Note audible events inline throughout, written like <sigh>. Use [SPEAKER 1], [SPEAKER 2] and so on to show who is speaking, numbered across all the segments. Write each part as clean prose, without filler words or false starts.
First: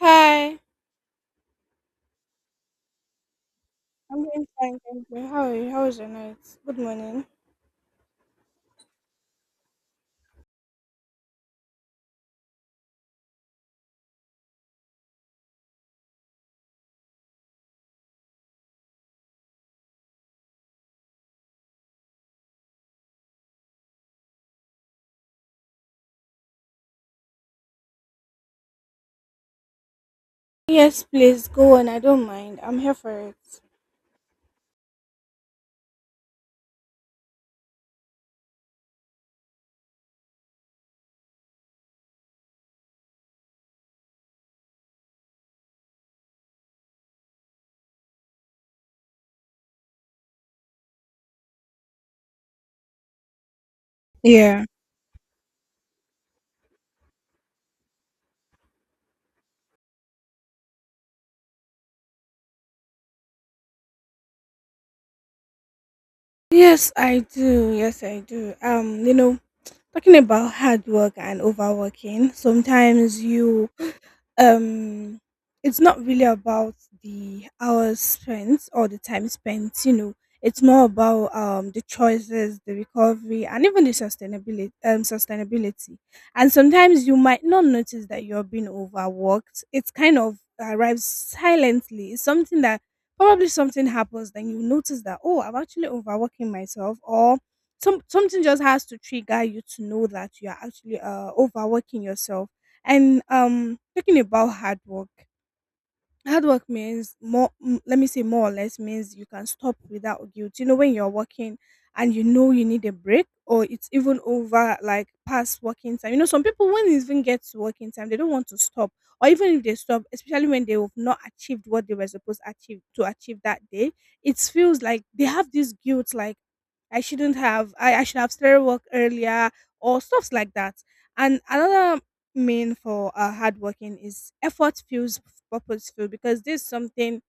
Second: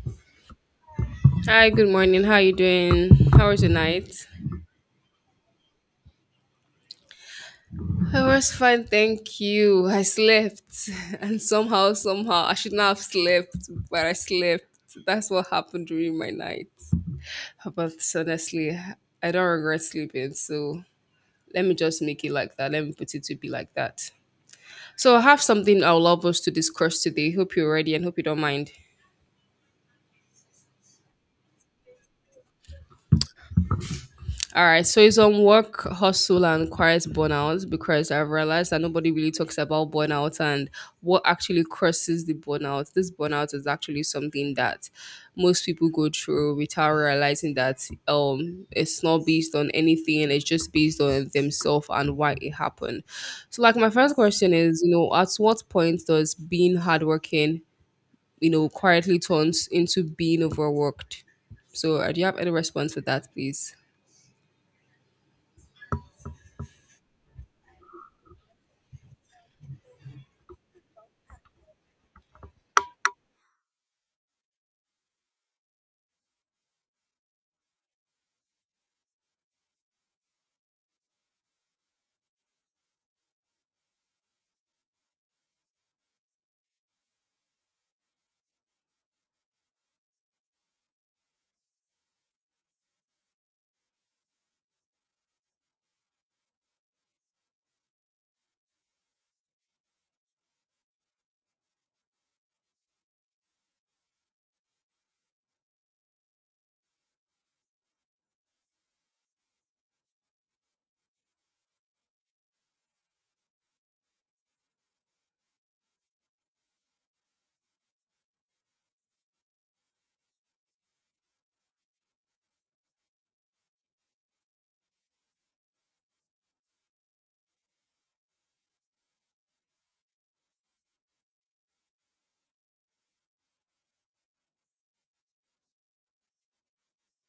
[SPEAKER 1] Hi,
[SPEAKER 2] Hi, good morning. How are you doing? How was your
[SPEAKER 1] I'm
[SPEAKER 2] night?
[SPEAKER 1] doing fine, thank you. How are you? How was your night? Good morning.
[SPEAKER 2] I was fine, thank you. I slept, <laughs> and somehow, I should not have slept, but I slept. That's what happened during my night. But honestly, I don't regret sleeping, so let me just make it like that. Let me put it to be like that. So, I have something I would love us to discuss today. Hope you're ready and hope you don't mind.
[SPEAKER 1] Yes, please go on. I don't mind. I'm here for it.
[SPEAKER 2] All right, so it's on work, hustle, and quiet burnout because I've realized that nobody really talks about burnout and what actually causes the burnout. This burnout is actually something that most people go through without realizing that it's not based on anything, it's just based on themselves and why it happened. So, like, my first question
[SPEAKER 1] Yeah.
[SPEAKER 2] is, you know, at what point does being hardworking, you know, quietly turns into being overworked? So, do you have any response for that, please?
[SPEAKER 1] Yes, I do. Yes, I do. Talking about hard work and overworking, sometimes you um it's not really about the hours spent or the time spent, you know, it's more about the choices, the recovery, and even the sustainability, sustainability. And sometimes you might not notice that you're being overworked. It kind of arrives silently. It's something that probably something happens, then you notice that, oh, I'm actually overworking myself, or something just has to trigger you to know that you're actually overworking yourself. And talking about hard work means more let me say more or less means you can stop without guilt, you know, when you're working and you know you need a break, or it's even over, like past working time. You know, some people, when it even gets to working time, they don't want to stop, or even if they stop, especially when they have not achieved what they were supposed achieve to achieve that day, it feels like they have this guilt, like I shouldn't have I should have started work earlier, or stuffs like that. And another mean for hard working is effort feels purposeful, because this is something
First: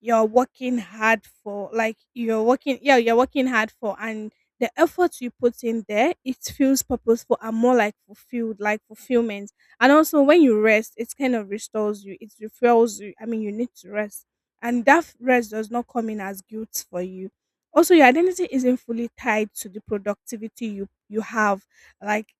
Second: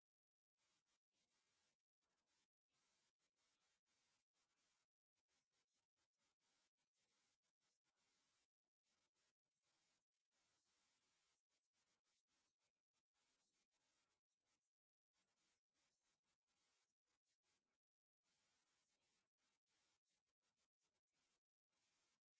[SPEAKER 1] you're working hard for, like you're working, yeah, you're working hard for, and the effort you put in there, it feels purposeful and more like fulfilled, like fulfillment. And also when you rest, it kind of restores you, it refuels you. I mean, you need to rest, and that rest does not come in as guilt for you. Also your identity isn't fully tied to the productivity you have. Like,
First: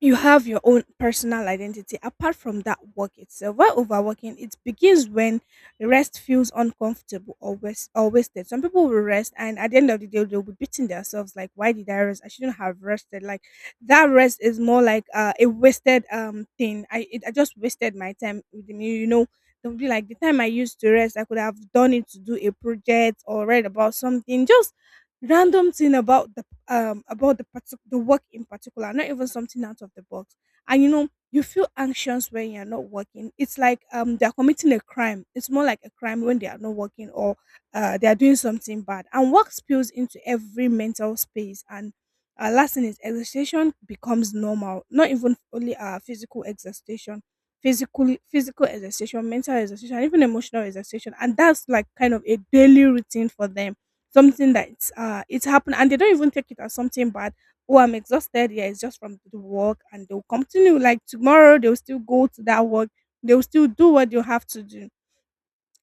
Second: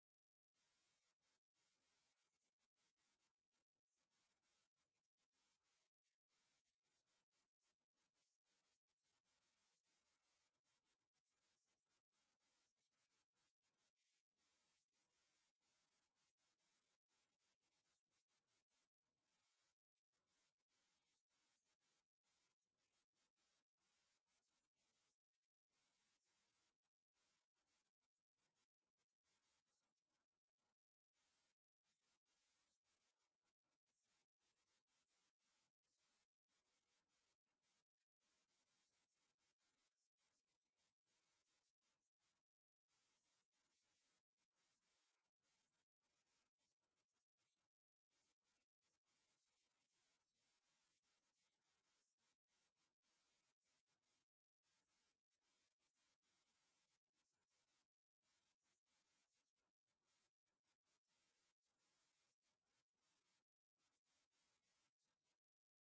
[SPEAKER 1] you have your own personal identity apart from that work itself. While overworking, it begins when rest feels uncomfortable or or wasted. Some people will rest, and at the end of the day, they'll be beating themselves like, "Why did I rest? I shouldn't have rested." Like that rest is more like a wasted thing. I just wasted my time. With the they'll be like the time I used to rest, I could have done it to do a project or read about something. Just random thing about the the work in particular, not even something out of the box. And you know, you feel anxious when you're not working. It's like they're committing a crime. It's more like a crime when they are not working, or they are doing something bad, and work spills into every mental space. And last thing is exhaustion becomes normal, not even only physical exhaustion. Physical exhaustion, mental exhaustion, even emotional exhaustion, and that's like kind of a daily routine for them. Something that's it's happened and they don't even take it as something bad. Oh, I'm exhausted. Yeah, it's just from the work, and they'll continue. Like tomorrow they'll still go to that work. They'll still do what you have to do.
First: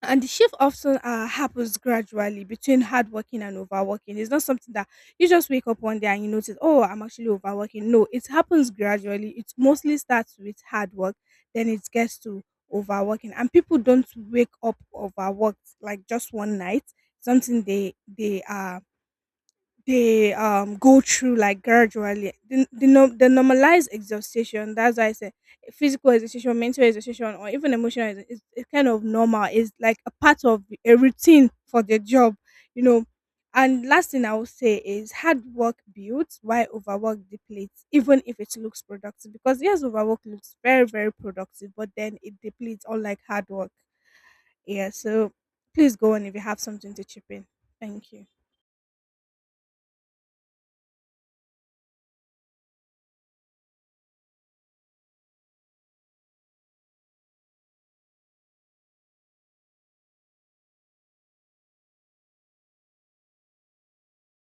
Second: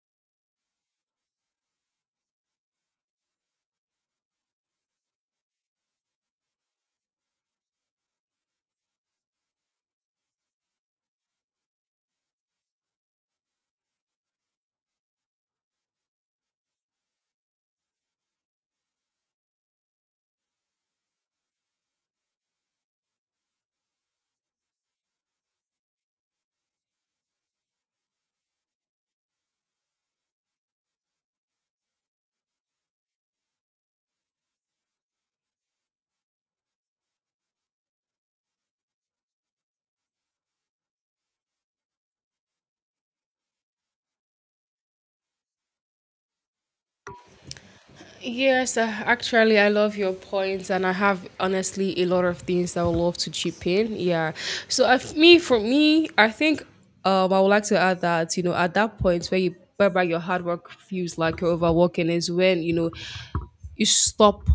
[SPEAKER 1] And the shift often happens gradually between hardworking and overworking. It's not something that you just wake up one day and you notice, oh, I'm actually overworking. No, it happens gradually. It mostly starts with hard work, then it gets to overworking. And people don't wake up overworked like just one night. Something they are they go through, like, gradually the normalized exhaustion. That's why I say physical exhaustion, mental exhaustion, or even emotional is kind of normal. It's like a part of a routine for the job, you know. And last thing I will say is hard work builds while overwork depletes, even if it looks productive, because yes, overwork looks very, very productive, but then it depletes, unlike hard work. Yeah, so please go on if you have something to chip in. Thank you.
[SPEAKER 2] Yes, actually, I love your points, and I have honestly a lot of things that I would love to chip in. Yeah, so I f me for me, I think I would like to add that you know at that point whereby your hard work feels like you're overworking is when you know you stop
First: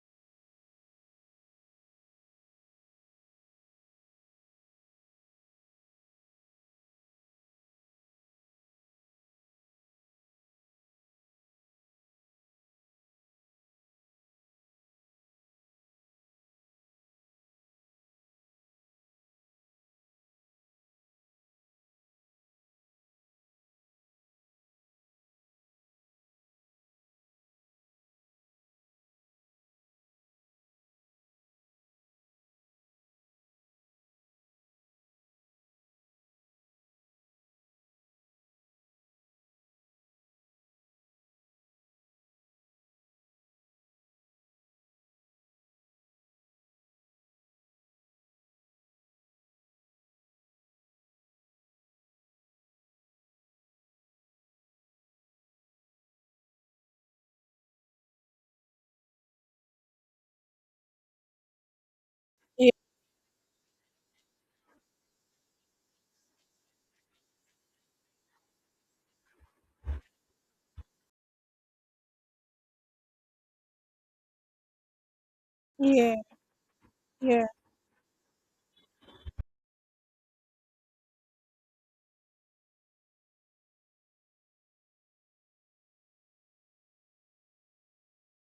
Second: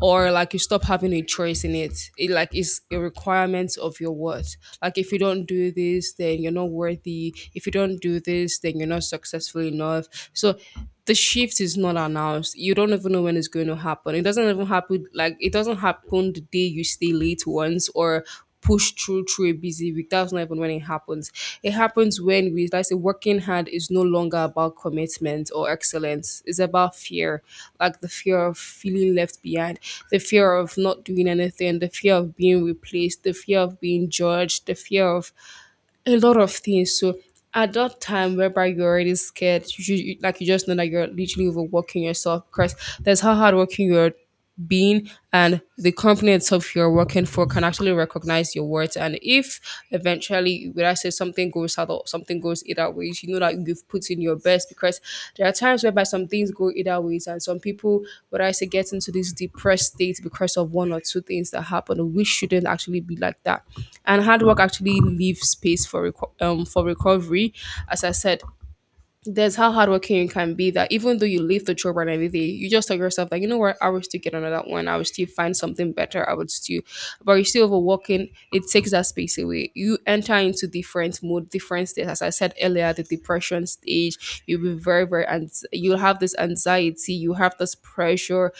[SPEAKER 2] or like you stop having a choice in it. It like is a requirement of your worth. Like if you don't do this, then you're not worthy. If you don't do this, then you're not successful enough. So the shift is not announced. You don't even know when it's going to happen. It doesn't happen the day you stay late once or push through a busy week. That's not even when it happens. It happens when, we like I say working hard is no longer about commitment or excellence. It's about fear, like the fear of feeling left behind, the fear of not doing anything, the fear of being replaced, the fear of being judged, the fear of a lot of things. So at that time, whereby you're already scared, like you just know that you're literally overworking yourself, because there's how hardworking you're being, and the company itself you're working for can actually recognize your worth. And if eventually, would I say, something goes south or something goes either ways, you know that you've put in your best, because there are times whereby some things go either ways and some people, would I say, get into this depressed state because of one or two things that happen. We shouldn't
[SPEAKER 1] Yeah,
[SPEAKER 2] actually be like that. And hard work actually leaves space for for recovery. As I said, there's how hardworking you can be that, even though you leave the job and everything, you just tell yourself that, you know what, I will still get another one. I will still find something
[SPEAKER 1] yeah,
[SPEAKER 2] better. I would still, but you're
[SPEAKER 1] yeah.
[SPEAKER 2] still overworking. It takes that space away. You enter into different mood, different states. As I said earlier, the depression stage. You'll be very, very, and you'll have this anxiety. You have this pressure,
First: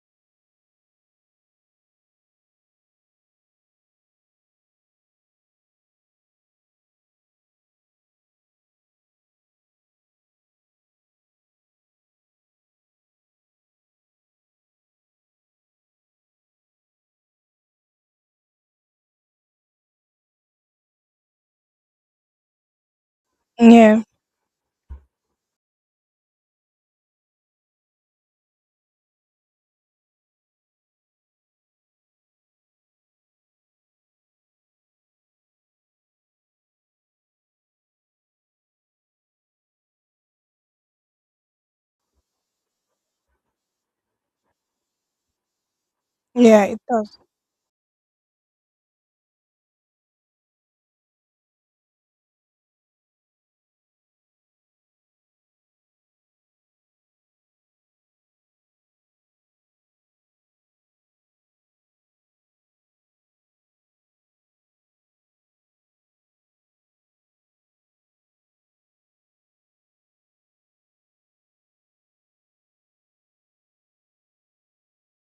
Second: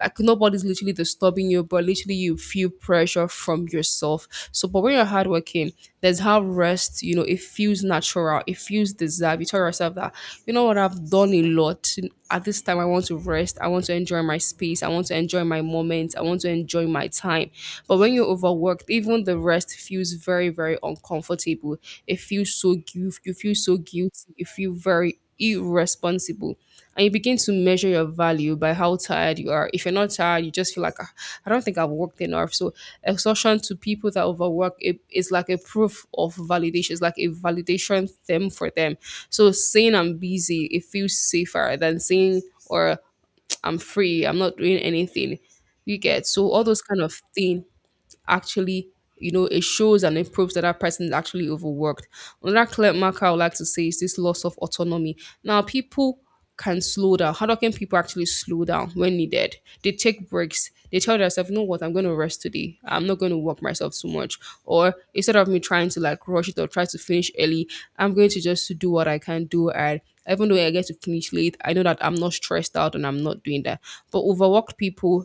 [SPEAKER 2] like nobody's literally disturbing you, but literally you feel pressure from yourself. So, but when you're hardworking, there's how rest, you know, it feels natural, it feels deserved. You tell yourself that, you know what, I've done a lot. At this time, I want to rest, I want to enjoy my space, I want to enjoy my moments, I want to enjoy my time. But when you're overworked, even the rest feels very, very uncomfortable. It feels so guilty, you feel so
[SPEAKER 1] Yeah,
[SPEAKER 2] guilty, you feel very irresponsible, and you begin to measure your value by how tired you are. If you're not tired, you just feel like, "Ah, I don't think I've worked enough." So exhaustion, to people that overwork, it is like a proof of validation. It's like a validation thing for them. So saying I'm busy, it feels safer than saying, or, I'm free, I'm not doing anything. You get, so
[SPEAKER 1] yeah,
[SPEAKER 2] all
[SPEAKER 1] it
[SPEAKER 2] those kind
[SPEAKER 1] does.
[SPEAKER 2] of thing actually, you know, it shows and it proves that that person is actually overworked. Another clear marker I would like to say is this loss of autonomy. Now, people can slow down. How can people actually slow down when needed? They take breaks, they tell themselves, you know what, I'm going to rest today, I'm not going to work myself too much, or instead of me trying to like rush it or try to finish early, I'm going to just do what I can do, and even though I get to finish late, I know that I'm not stressed out and I'm not doing that. But overworked people,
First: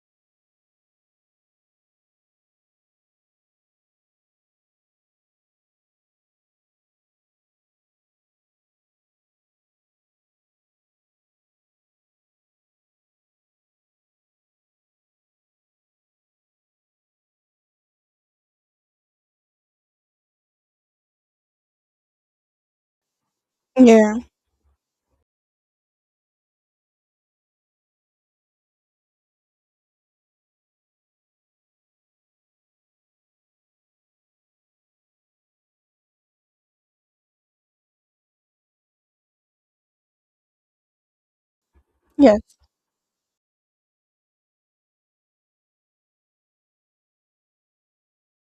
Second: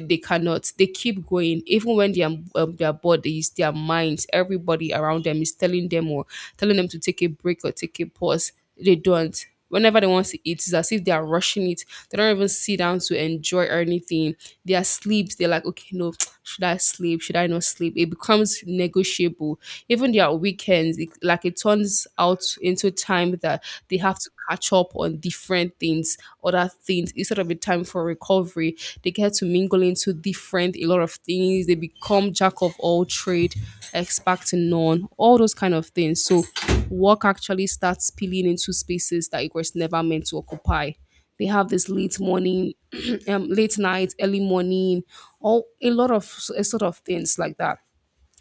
[SPEAKER 2] they cannot, they keep going even when they are, their bodies, their minds, everybody around them is telling them, or telling them to take a break or take a pause, they don't. Whenever they want to eat, it's as if they are rushing it, they don't even sit down to enjoy or anything. They are sleeps, they're like, okay, no, <tsk> should I sleep, should I not sleep, it becomes negotiable. Even their weekends, it, like, it turns out into time that they
[SPEAKER 1] Yeah,
[SPEAKER 2] have to catch up on different things, other things, instead of a time for recovery. They get to mingle into different, a lot of things. They become jack of all trade, expert to none, all those kind of things. So work actually starts spilling into spaces that it was never meant to occupy. They have this late
[SPEAKER 1] yes,
[SPEAKER 2] morning, <clears throat> late night, early morning, all a lot of s- a sort of things like that.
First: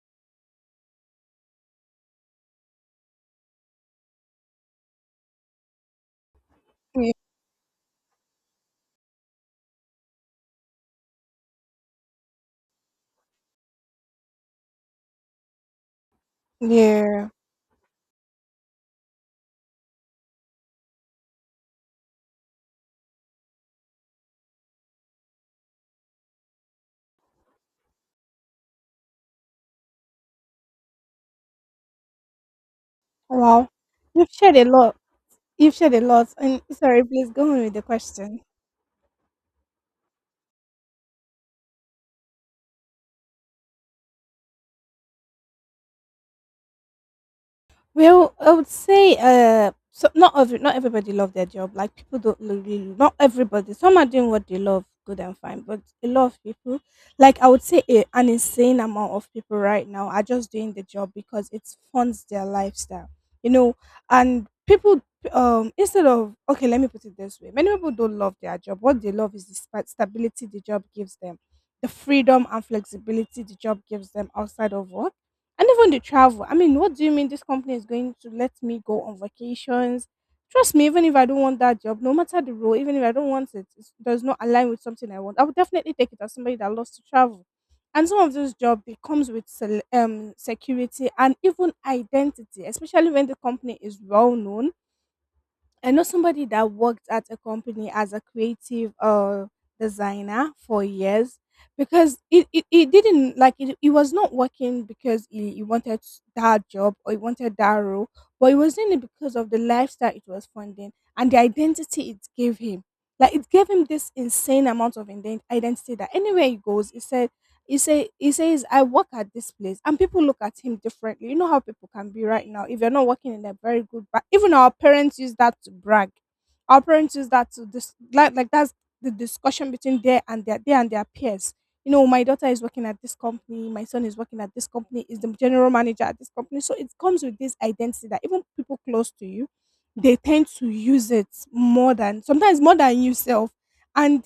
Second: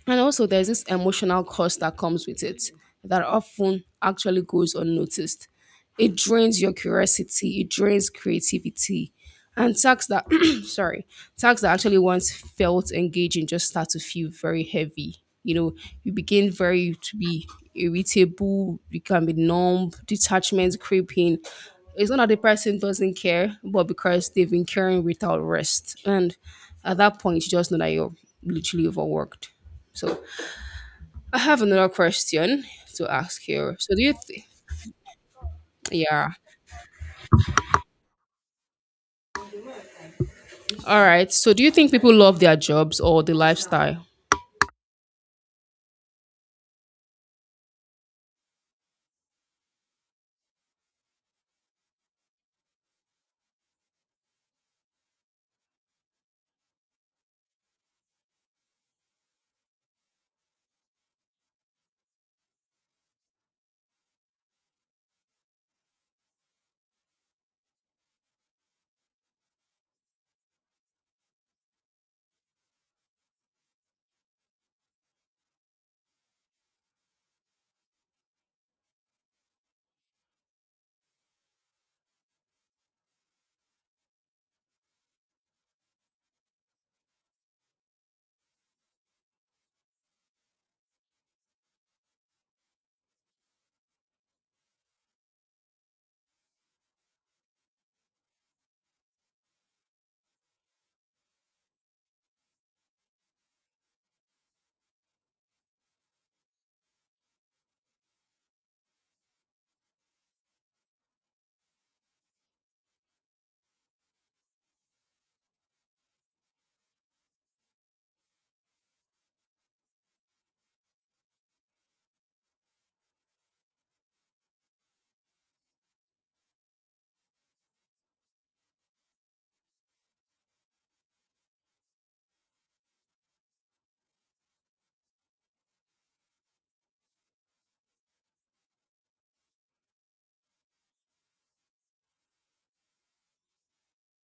[SPEAKER 2] And also, there's this emotional cost that comes with it that often actually goes unnoticed. It drains your
[SPEAKER 1] yeah,
[SPEAKER 2] curiosity, it drains creativity, and tasks that, <clears throat> sorry, tasks that actually once felt engaging just start to feel very heavy. You know, you begin very to
[SPEAKER 1] yeah.
[SPEAKER 2] be irritable, you can be numb, detachment creeping. It's not that the person doesn't care, but because they've been caring without rest. And at that point, you just know that you're literally overworked. So I have another question to ask
[SPEAKER 1] Wow,
[SPEAKER 2] here. So do you
[SPEAKER 1] you've
[SPEAKER 2] think?
[SPEAKER 1] shared a lot. You've shared a
[SPEAKER 2] Yeah.
[SPEAKER 1] lot. And sorry, please go on with the question.
[SPEAKER 2] All right. So do you think people love their jobs or the lifestyle?
[SPEAKER 1] Well, I would say, not not everybody love their job. Like people don't really, not everybody. Some are doing what they love, good and fine. But a lot of people, like I would say, an insane amount of people right now are just doing the job because it funds their lifestyle. You know, and people instead of, okay, let me put it this way: many people don't love their job. What they love is the stability the job gives them, the freedom and flexibility the job gives them outside of work, and even the travel. I mean, what do you mean this company is going to let me go on vacations? Trust me, even if I don't want that job, no matter the role, even if I don't want it, it does not align with something I want, I would definitely take it as somebody that loves to travel. And some of those jobs it comes with security and even identity, especially when the company is well known. I know somebody that worked at a company as a creative designer for years, because it didn't like it was not working because he wanted that job, or he wanted that role, but it was doing it because of the lifestyle it was funding and the identity it gave him. Like it gave him this insane amount of identity that anywhere he goes, he said he says I work at this place and people look at him differently. You know how people can be right now. If you're not working in a very good even our parents use that to brag. Our parents use that to like that's the discussion between there and their they and their peers. You know, my daughter is working at this company, my son is working at this company, is the general manager at this company. So it comes with this identity that even people close to you, they tend to use it more than, sometimes more than yourself. And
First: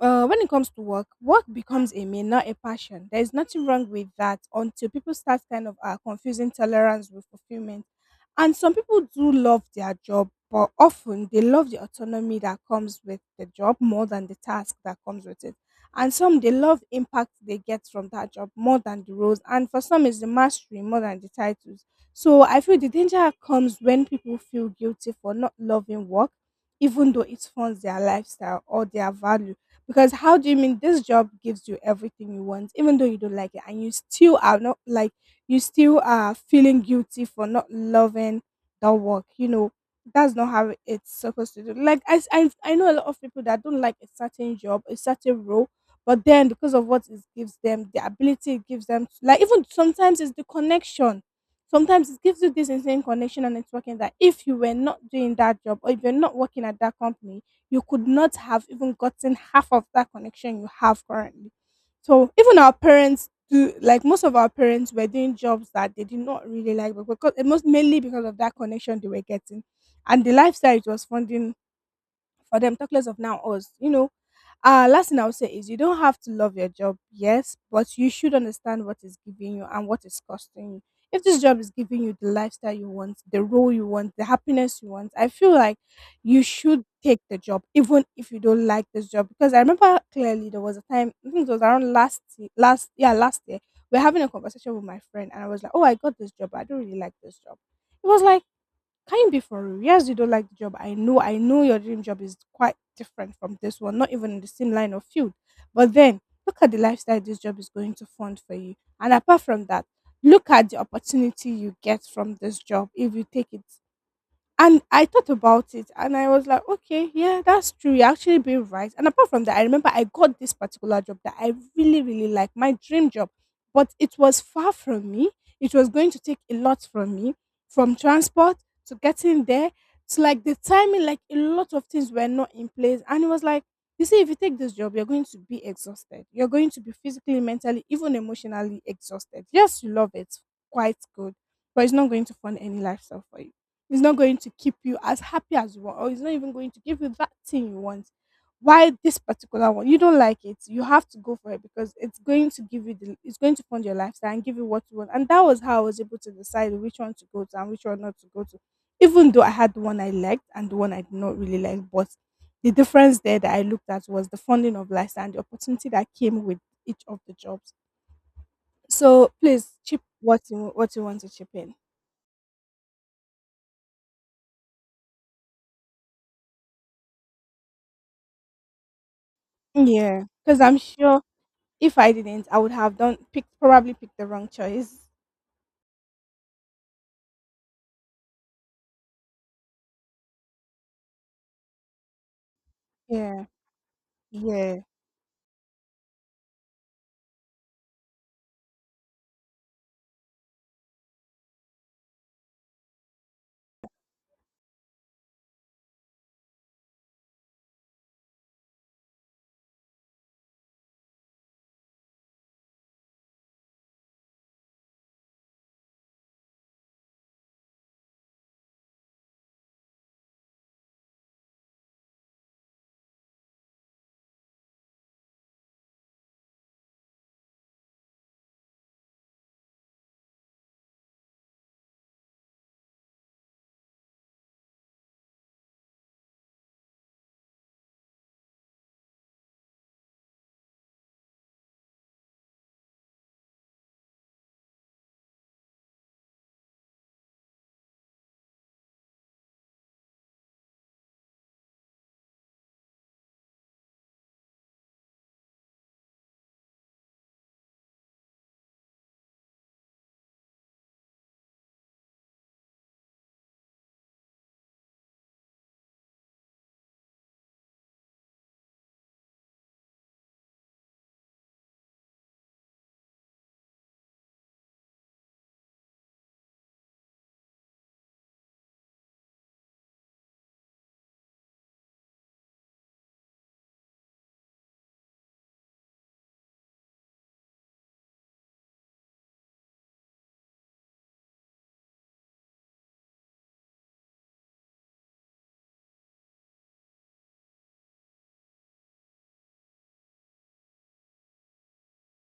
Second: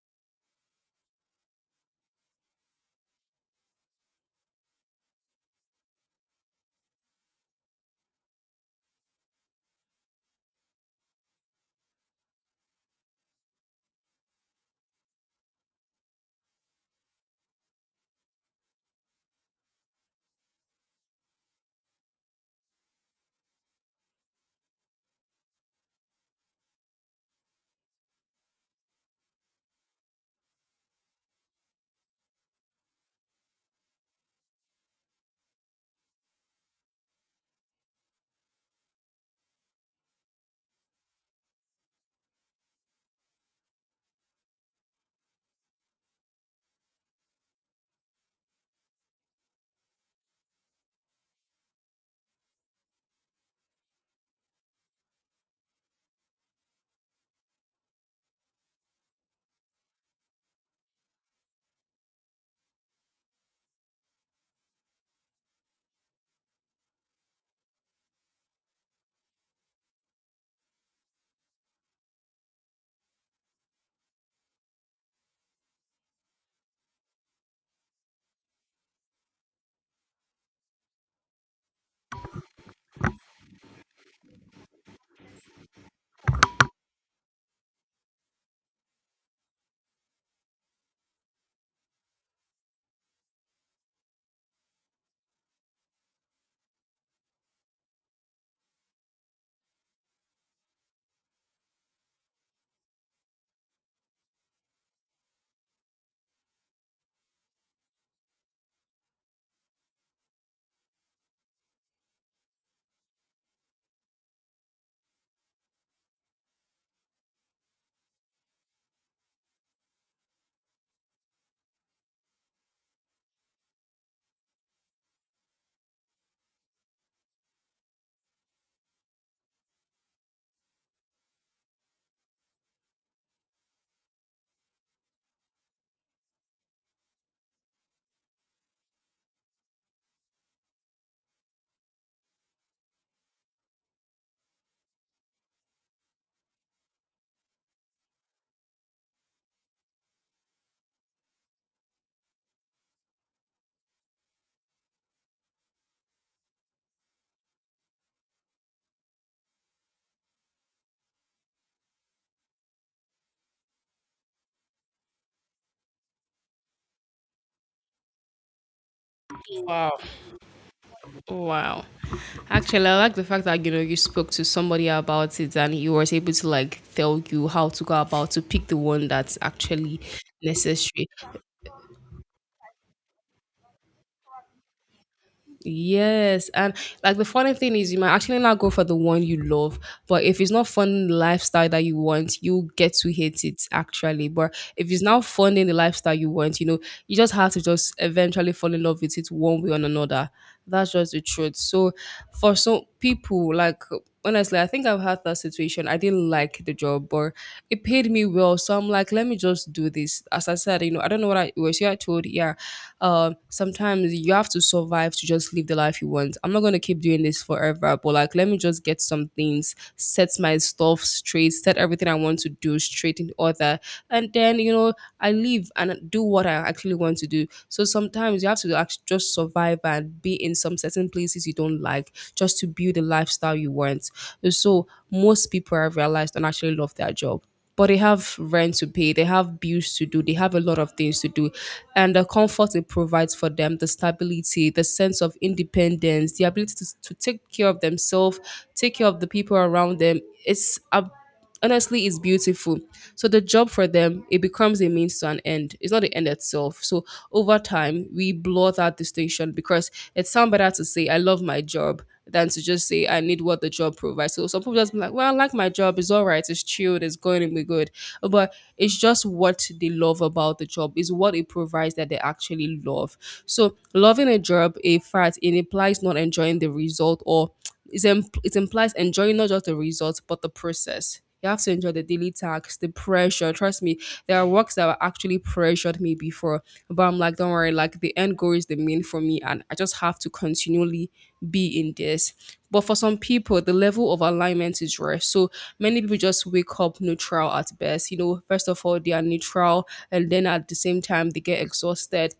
[SPEAKER 1] when it comes to work, work becomes a mean, not a passion. There is nothing wrong with that until people start kind of confusing tolerance with fulfillment. And some people do love their job, but often they love the autonomy that comes with the job more than the task that comes with it. And some they love impact they get from that job more than the roles. And for some, it's the mastery more than the titles. So I feel the danger comes when people feel guilty for not loving work, even though it funds their lifestyle or their value, because how do you mean this job gives you everything you want, even though you don't like it, and you still are not like you still are feeling guilty for not loving that work? You know, that's not how it's supposed to do. Like I know a lot of people that don't like a certain job, a certain role, but then because of what it gives them, the ability it gives them, like even sometimes it's the connection. Sometimes it gives you this insane connection and networking that if you were not doing that job or if you're not working at that company, you could not have even gotten half of that connection you have currently. So even our parents do, like most of our parents were doing jobs that they did not really like, but because it most mainly because of that connection they were getting and the lifestyle it was funding for them, talk less of now us. You know, last thing I would say is you don't have to love your job, yes, but you should understand what is giving you and what is costing you. If this job is giving you the lifestyle you want, the role you want, the happiness you want, I feel like you should take the job, even if you don't like this job. Because I remember clearly there was a time, I think it was around last ye- last yeah, last year, we are having a conversation with my friend and I was like, oh, I got this job, but I don't really like this job. It was like, can you be for real? Yes, you don't like the job. I know your dream job is quite different from this one, not even in the same line of field. But then look at the lifestyle this job is going to fund for you. And apart from that, look at the opportunity you get from this job if you take it. And I thought about it and I was like, okay, yeah, that's true. You're actually being right. And apart from that, I remember I got this particular job that I really, really like, my dream job. But it was far from me. It was going to take a lot from me, from transport to getting there to like the timing, like a lot of things were not in place. And it was like, you see, if you take this job, you're going to be exhausted. You're going to be physically, mentally, even emotionally exhausted. Yes, you love it. Quite good. But it's not going to fund any lifestyle for you. It's not going to keep you as happy as you want, or it's not even going to give you that thing you want. Why this particular one? You don't like it. You have to go for it because it's going to give you the it's going to fund your lifestyle and give you what you want. And that was how I was able to decide which one to go to and which one not to go to. Even though I had the one I liked and the one I did not really like, but the difference there that I looked at was the funding of lifestyle and the opportunity that came with each of the jobs. So please
[SPEAKER 2] Wow.
[SPEAKER 1] chip what you want to chip in.
[SPEAKER 2] Wow. Actually, I like the fact that you know you spoke to somebody about it and he was able to like tell you how to go about to pick the one that's actually
[SPEAKER 1] Yeah, because I'm
[SPEAKER 2] necessary.
[SPEAKER 1] sure if I didn't, I would have done picked, probably picked the wrong choice.
[SPEAKER 2] Yes, and like the funny thing is, you might actually not go for the one you love, but if it's not fun the lifestyle that you want, you get to hate
[SPEAKER 1] Yeah.
[SPEAKER 2] it actually. But
[SPEAKER 1] Yeah.
[SPEAKER 2] if it's now fun the lifestyle you want, you know, you just have to just eventually fall in love with it one way or another. That's just the truth. So for some people, like honestly, I think I've had that situation. I didn't like the job, but it paid me well. So I'm like, let me just do this. As I said, you know, I don't know what I was. Here I told, yeah. Sometimes you have to survive to just live the life you want. I'm not gonna keep doing this forever, but like, let me just get some things, set my stuff straight, set everything I want to do straight in order, and then you know, I live and do what I actually want to do. So sometimes you have to just survive and be in some certain places you don't like just to build the lifestyle you want. So most people have realized and actually love their job. But they have rent to pay, they have bills to do, they have a lot of things to do. And the comfort it provides for them, the stability, the sense of independence, the ability to take care of themselves, take care of the people around them, it's a, honestly is beautiful. So the job for them, it becomes a means to an end. It's not the end itself. So over time, we blur that distinction because it sounds better to say, I love my job, than to just say I need what the job provides. So some people just be like, well, I like my job, it's all right, it's chilled, it's going to be good. But it's just what they love about the job, is what it provides that they actually love. So loving a job, a fact, it implies not enjoying the result, or, it implies enjoying not just the result but the process. You have to enjoy the daily tasks, the pressure. Trust me, there are works that were actually pressured me before, but I'm like, don't worry, like the end goal is the main for me, and I just have to continually be in this. But for some people, the level of alignment is rare. So many people just wake up neutral at best. You know, first of all, they are neutral, and then at the same time, they get exhausted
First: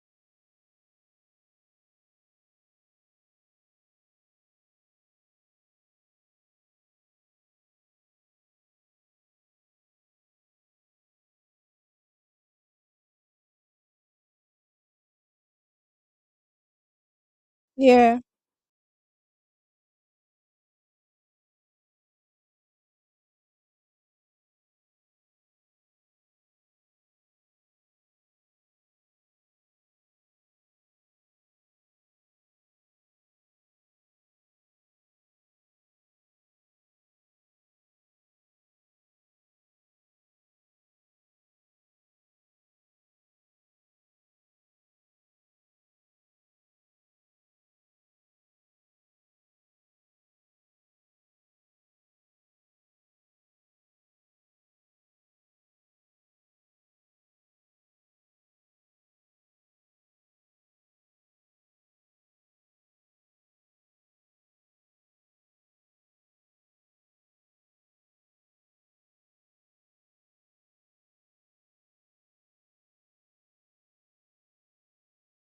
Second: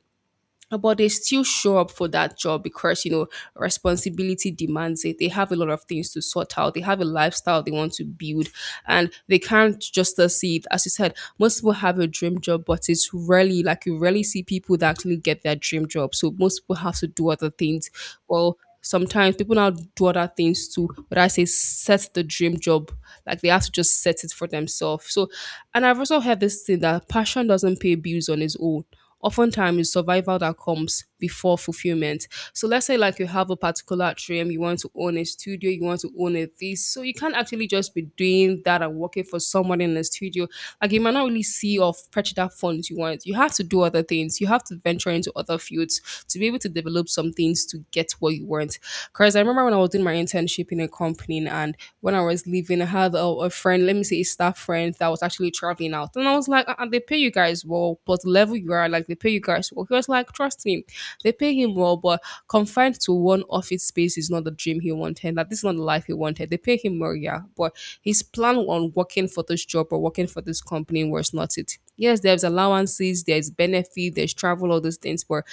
[SPEAKER 2] but they still show up for that job because you know responsibility demands it. They have a lot of things to sort out, they have a lifestyle they want to build, and they can't just see it. As you said, most people have a dream job but it's rarely like, you rarely see people that actually get their dream job, so most people have to do other things.
[SPEAKER 1] Yeah.
[SPEAKER 2] Well, sometimes people now do other things too, but I say set the dream job. Like they have to just set it for themselves. So, and I've also heard this thing that passion doesn't pay bills on its own. Oftentimes, it's survival that comes before fulfillment. So, let's say like you have a particular dream, you want to own a studio, you want to own a this. So, you can't actually just be doing that and working for someone in the studio, like you might not really see or fetch that funds you want. You have to do other things. You have to venture into other fields to be able to develop up some things to get what you want. Because I remember when I was doing my internship in a company and when I was leaving, I had a friend, let me say a staff friend that was actually traveling out. And I was like, they pay you guys well, but the level you are, like they pay you guys well. He was like, trust him, they pay him well, but confined to one office space is not the dream he wanted. That this is not the life he wanted. They pay him more, yeah, but his plan on working for this job or working for this company was not it. Yes, there's allowances, there's benefit, there's travel, all those things, but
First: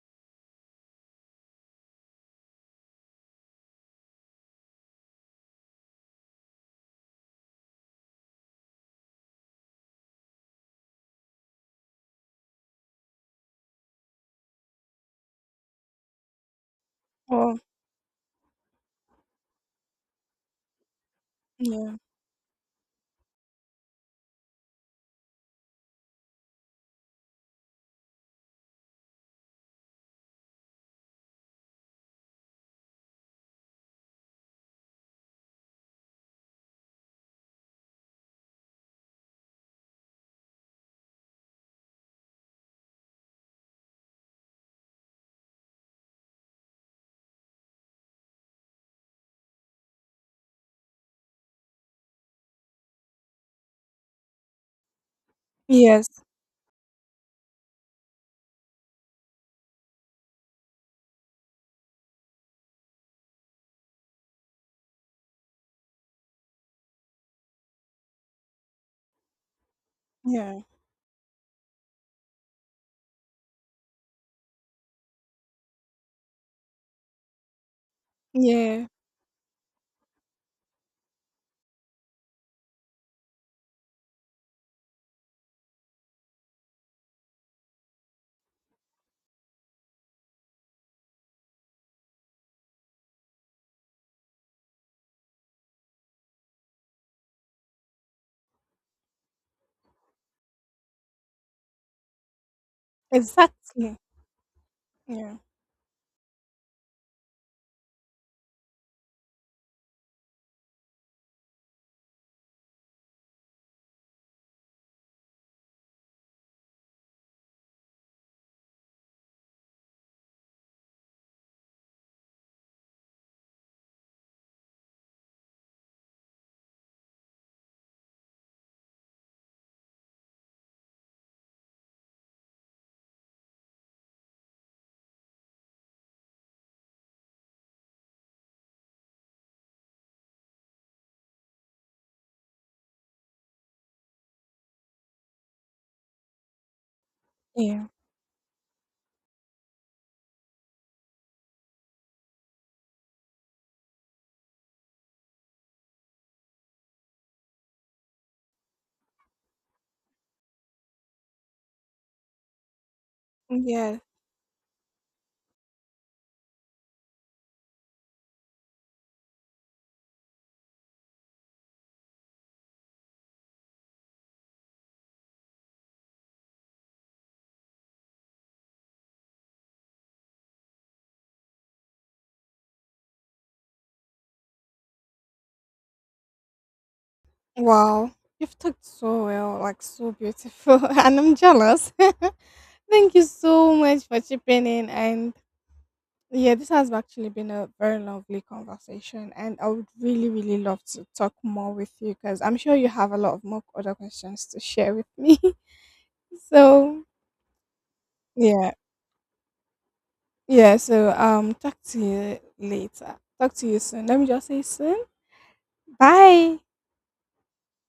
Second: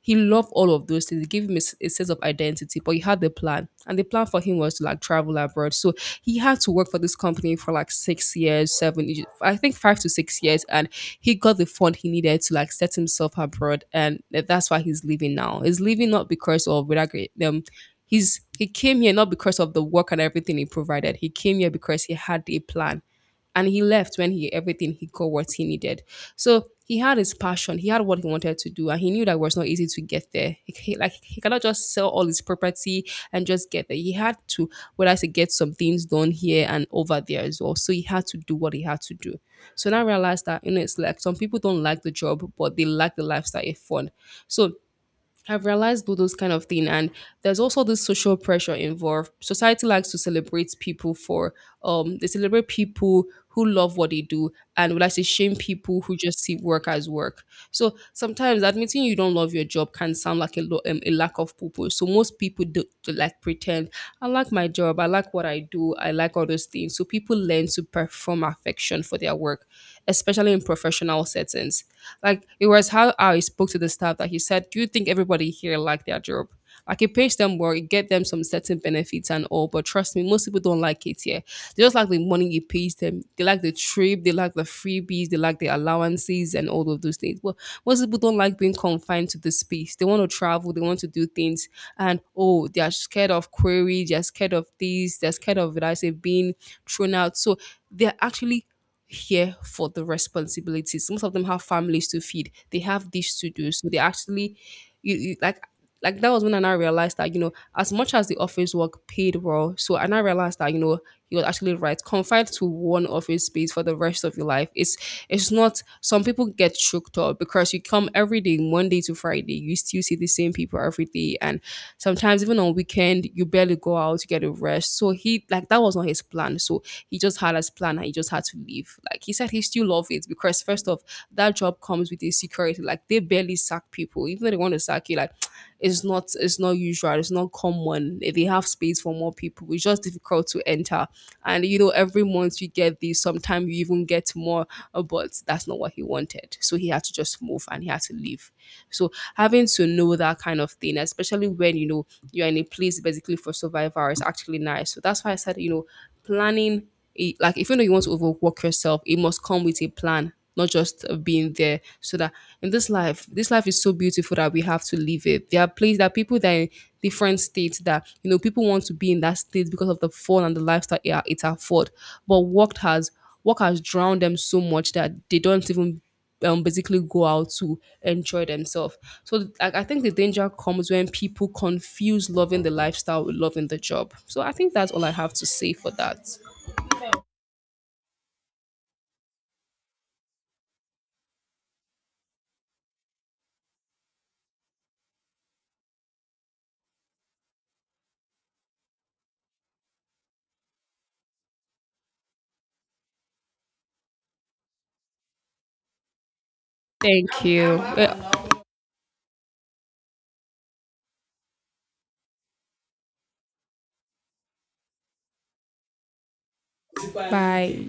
[SPEAKER 2] he loved all of those things. It gave him a, a sense of identity, but he had the plan. And the plan for him was to like travel abroad. So he had to work for this company for like 6 years, seven, I think 5 to 6 years. And he got the fund he needed to like set himself abroad. And that's why he's leaving now. He's leaving not because of without great,
[SPEAKER 1] Oh,
[SPEAKER 2] he came here not because of the work and everything he provided. He came here
[SPEAKER 1] yeah.
[SPEAKER 2] because he had a plan, and he left when he, everything, he got what he needed. So he had his passion, he had what he wanted to do, and he knew that it was not easy to get there. He, like he cannot just sell all his property and just get there. He had to whether to get some things done here and over there as well. So he had to do what he had to do. So now I realized that, you know, it's like some people don't like the job, but they like the lifestyle it fun. So I've realized all those kind of thing, and there's also this social pressure involved. Society likes to celebrate people for they celebrate people who love what they do, and would like to shame people
[SPEAKER 1] Yes.
[SPEAKER 2] who just see work as work. So sometimes admitting you don't love your job can sound like a, a lack of purpose. So most people do like pretend, I like my job, I like what I do, I like all those things. So people learn to perform affection for their work, especially
[SPEAKER 1] Yeah.
[SPEAKER 2] in professional settings. Like it was how I spoke to the staff that he said, do you think everybody here like their job? Like it pays them well, it get them some certain
[SPEAKER 1] Yeah.
[SPEAKER 2] benefits and all, but trust me, most people don't like it here. They just like the money it pays them. They like the trip, they like the freebies, they like the allowances and all of those things. But most people don't like being confined to the space. They want to travel, they want to do things, and oh, they are scared of queries, they're scared of this, they're scared of, like I say, being thrown out. So they're actually here for the responsibilities. Most of them have families to feed. They have this to do. So
[SPEAKER 1] Exactly.
[SPEAKER 2] they actually, you,
[SPEAKER 1] Yeah.
[SPEAKER 2] you- like, like that was when I now realized that, you know, as much as the office work paid well, so I now realized that, you know, you was actually right. Confined to one office space for the rest of your life is, it's not, some people get choked up because you come every day, Monday to Friday, you still see the same people every day. And sometimes even on weekend, you barely go out to get a rest. So he like that was not his plan. So he just had his plan and he just had to leave. Like he said he still loved it because first off, that job comes with a security. Like they barely sack people. Even if they want to sack you, like it's not usual, it's not common, they have space for more people, it's just difficult to enter. And you know every month you get these, sometimes you even get more, but that's not what he wanted, so he had to just move and
[SPEAKER 1] Yeah.
[SPEAKER 2] he had to leave. So having to know that kind of thing, especially when you know you're in a place basically for survival, is actually nice. So that's why I said, you know, planning. Like if you know you want to overwork yourself, it must come with a plan, not just being there. So that in this life is so
[SPEAKER 1] Yeah.
[SPEAKER 2] beautiful that we have to live it. There are places that people that are in different states that you know people want to be in that state because of the fun and the lifestyle it afford, but work has drowned them so much that they don't even basically go out to enjoy themselves. So I think the danger comes when people confuse loving the lifestyle with loving the job. So I think that's all I have to say for that.
[SPEAKER 1] Wow. You've talked so well, like so beautiful, <laughs> and I'm jealous. <laughs> Thank you so much for chipping in. And yeah, this has actually been a very lovely conversation. And I would really, really love to talk more with you because I'm sure you have a lot of more other questions to share with me. <laughs> So
[SPEAKER 2] Thank you.
[SPEAKER 1] yeah, yeah. So talk to you later. Talk to you soon. Let me just say soon. Bye.
[SPEAKER 2] Bye.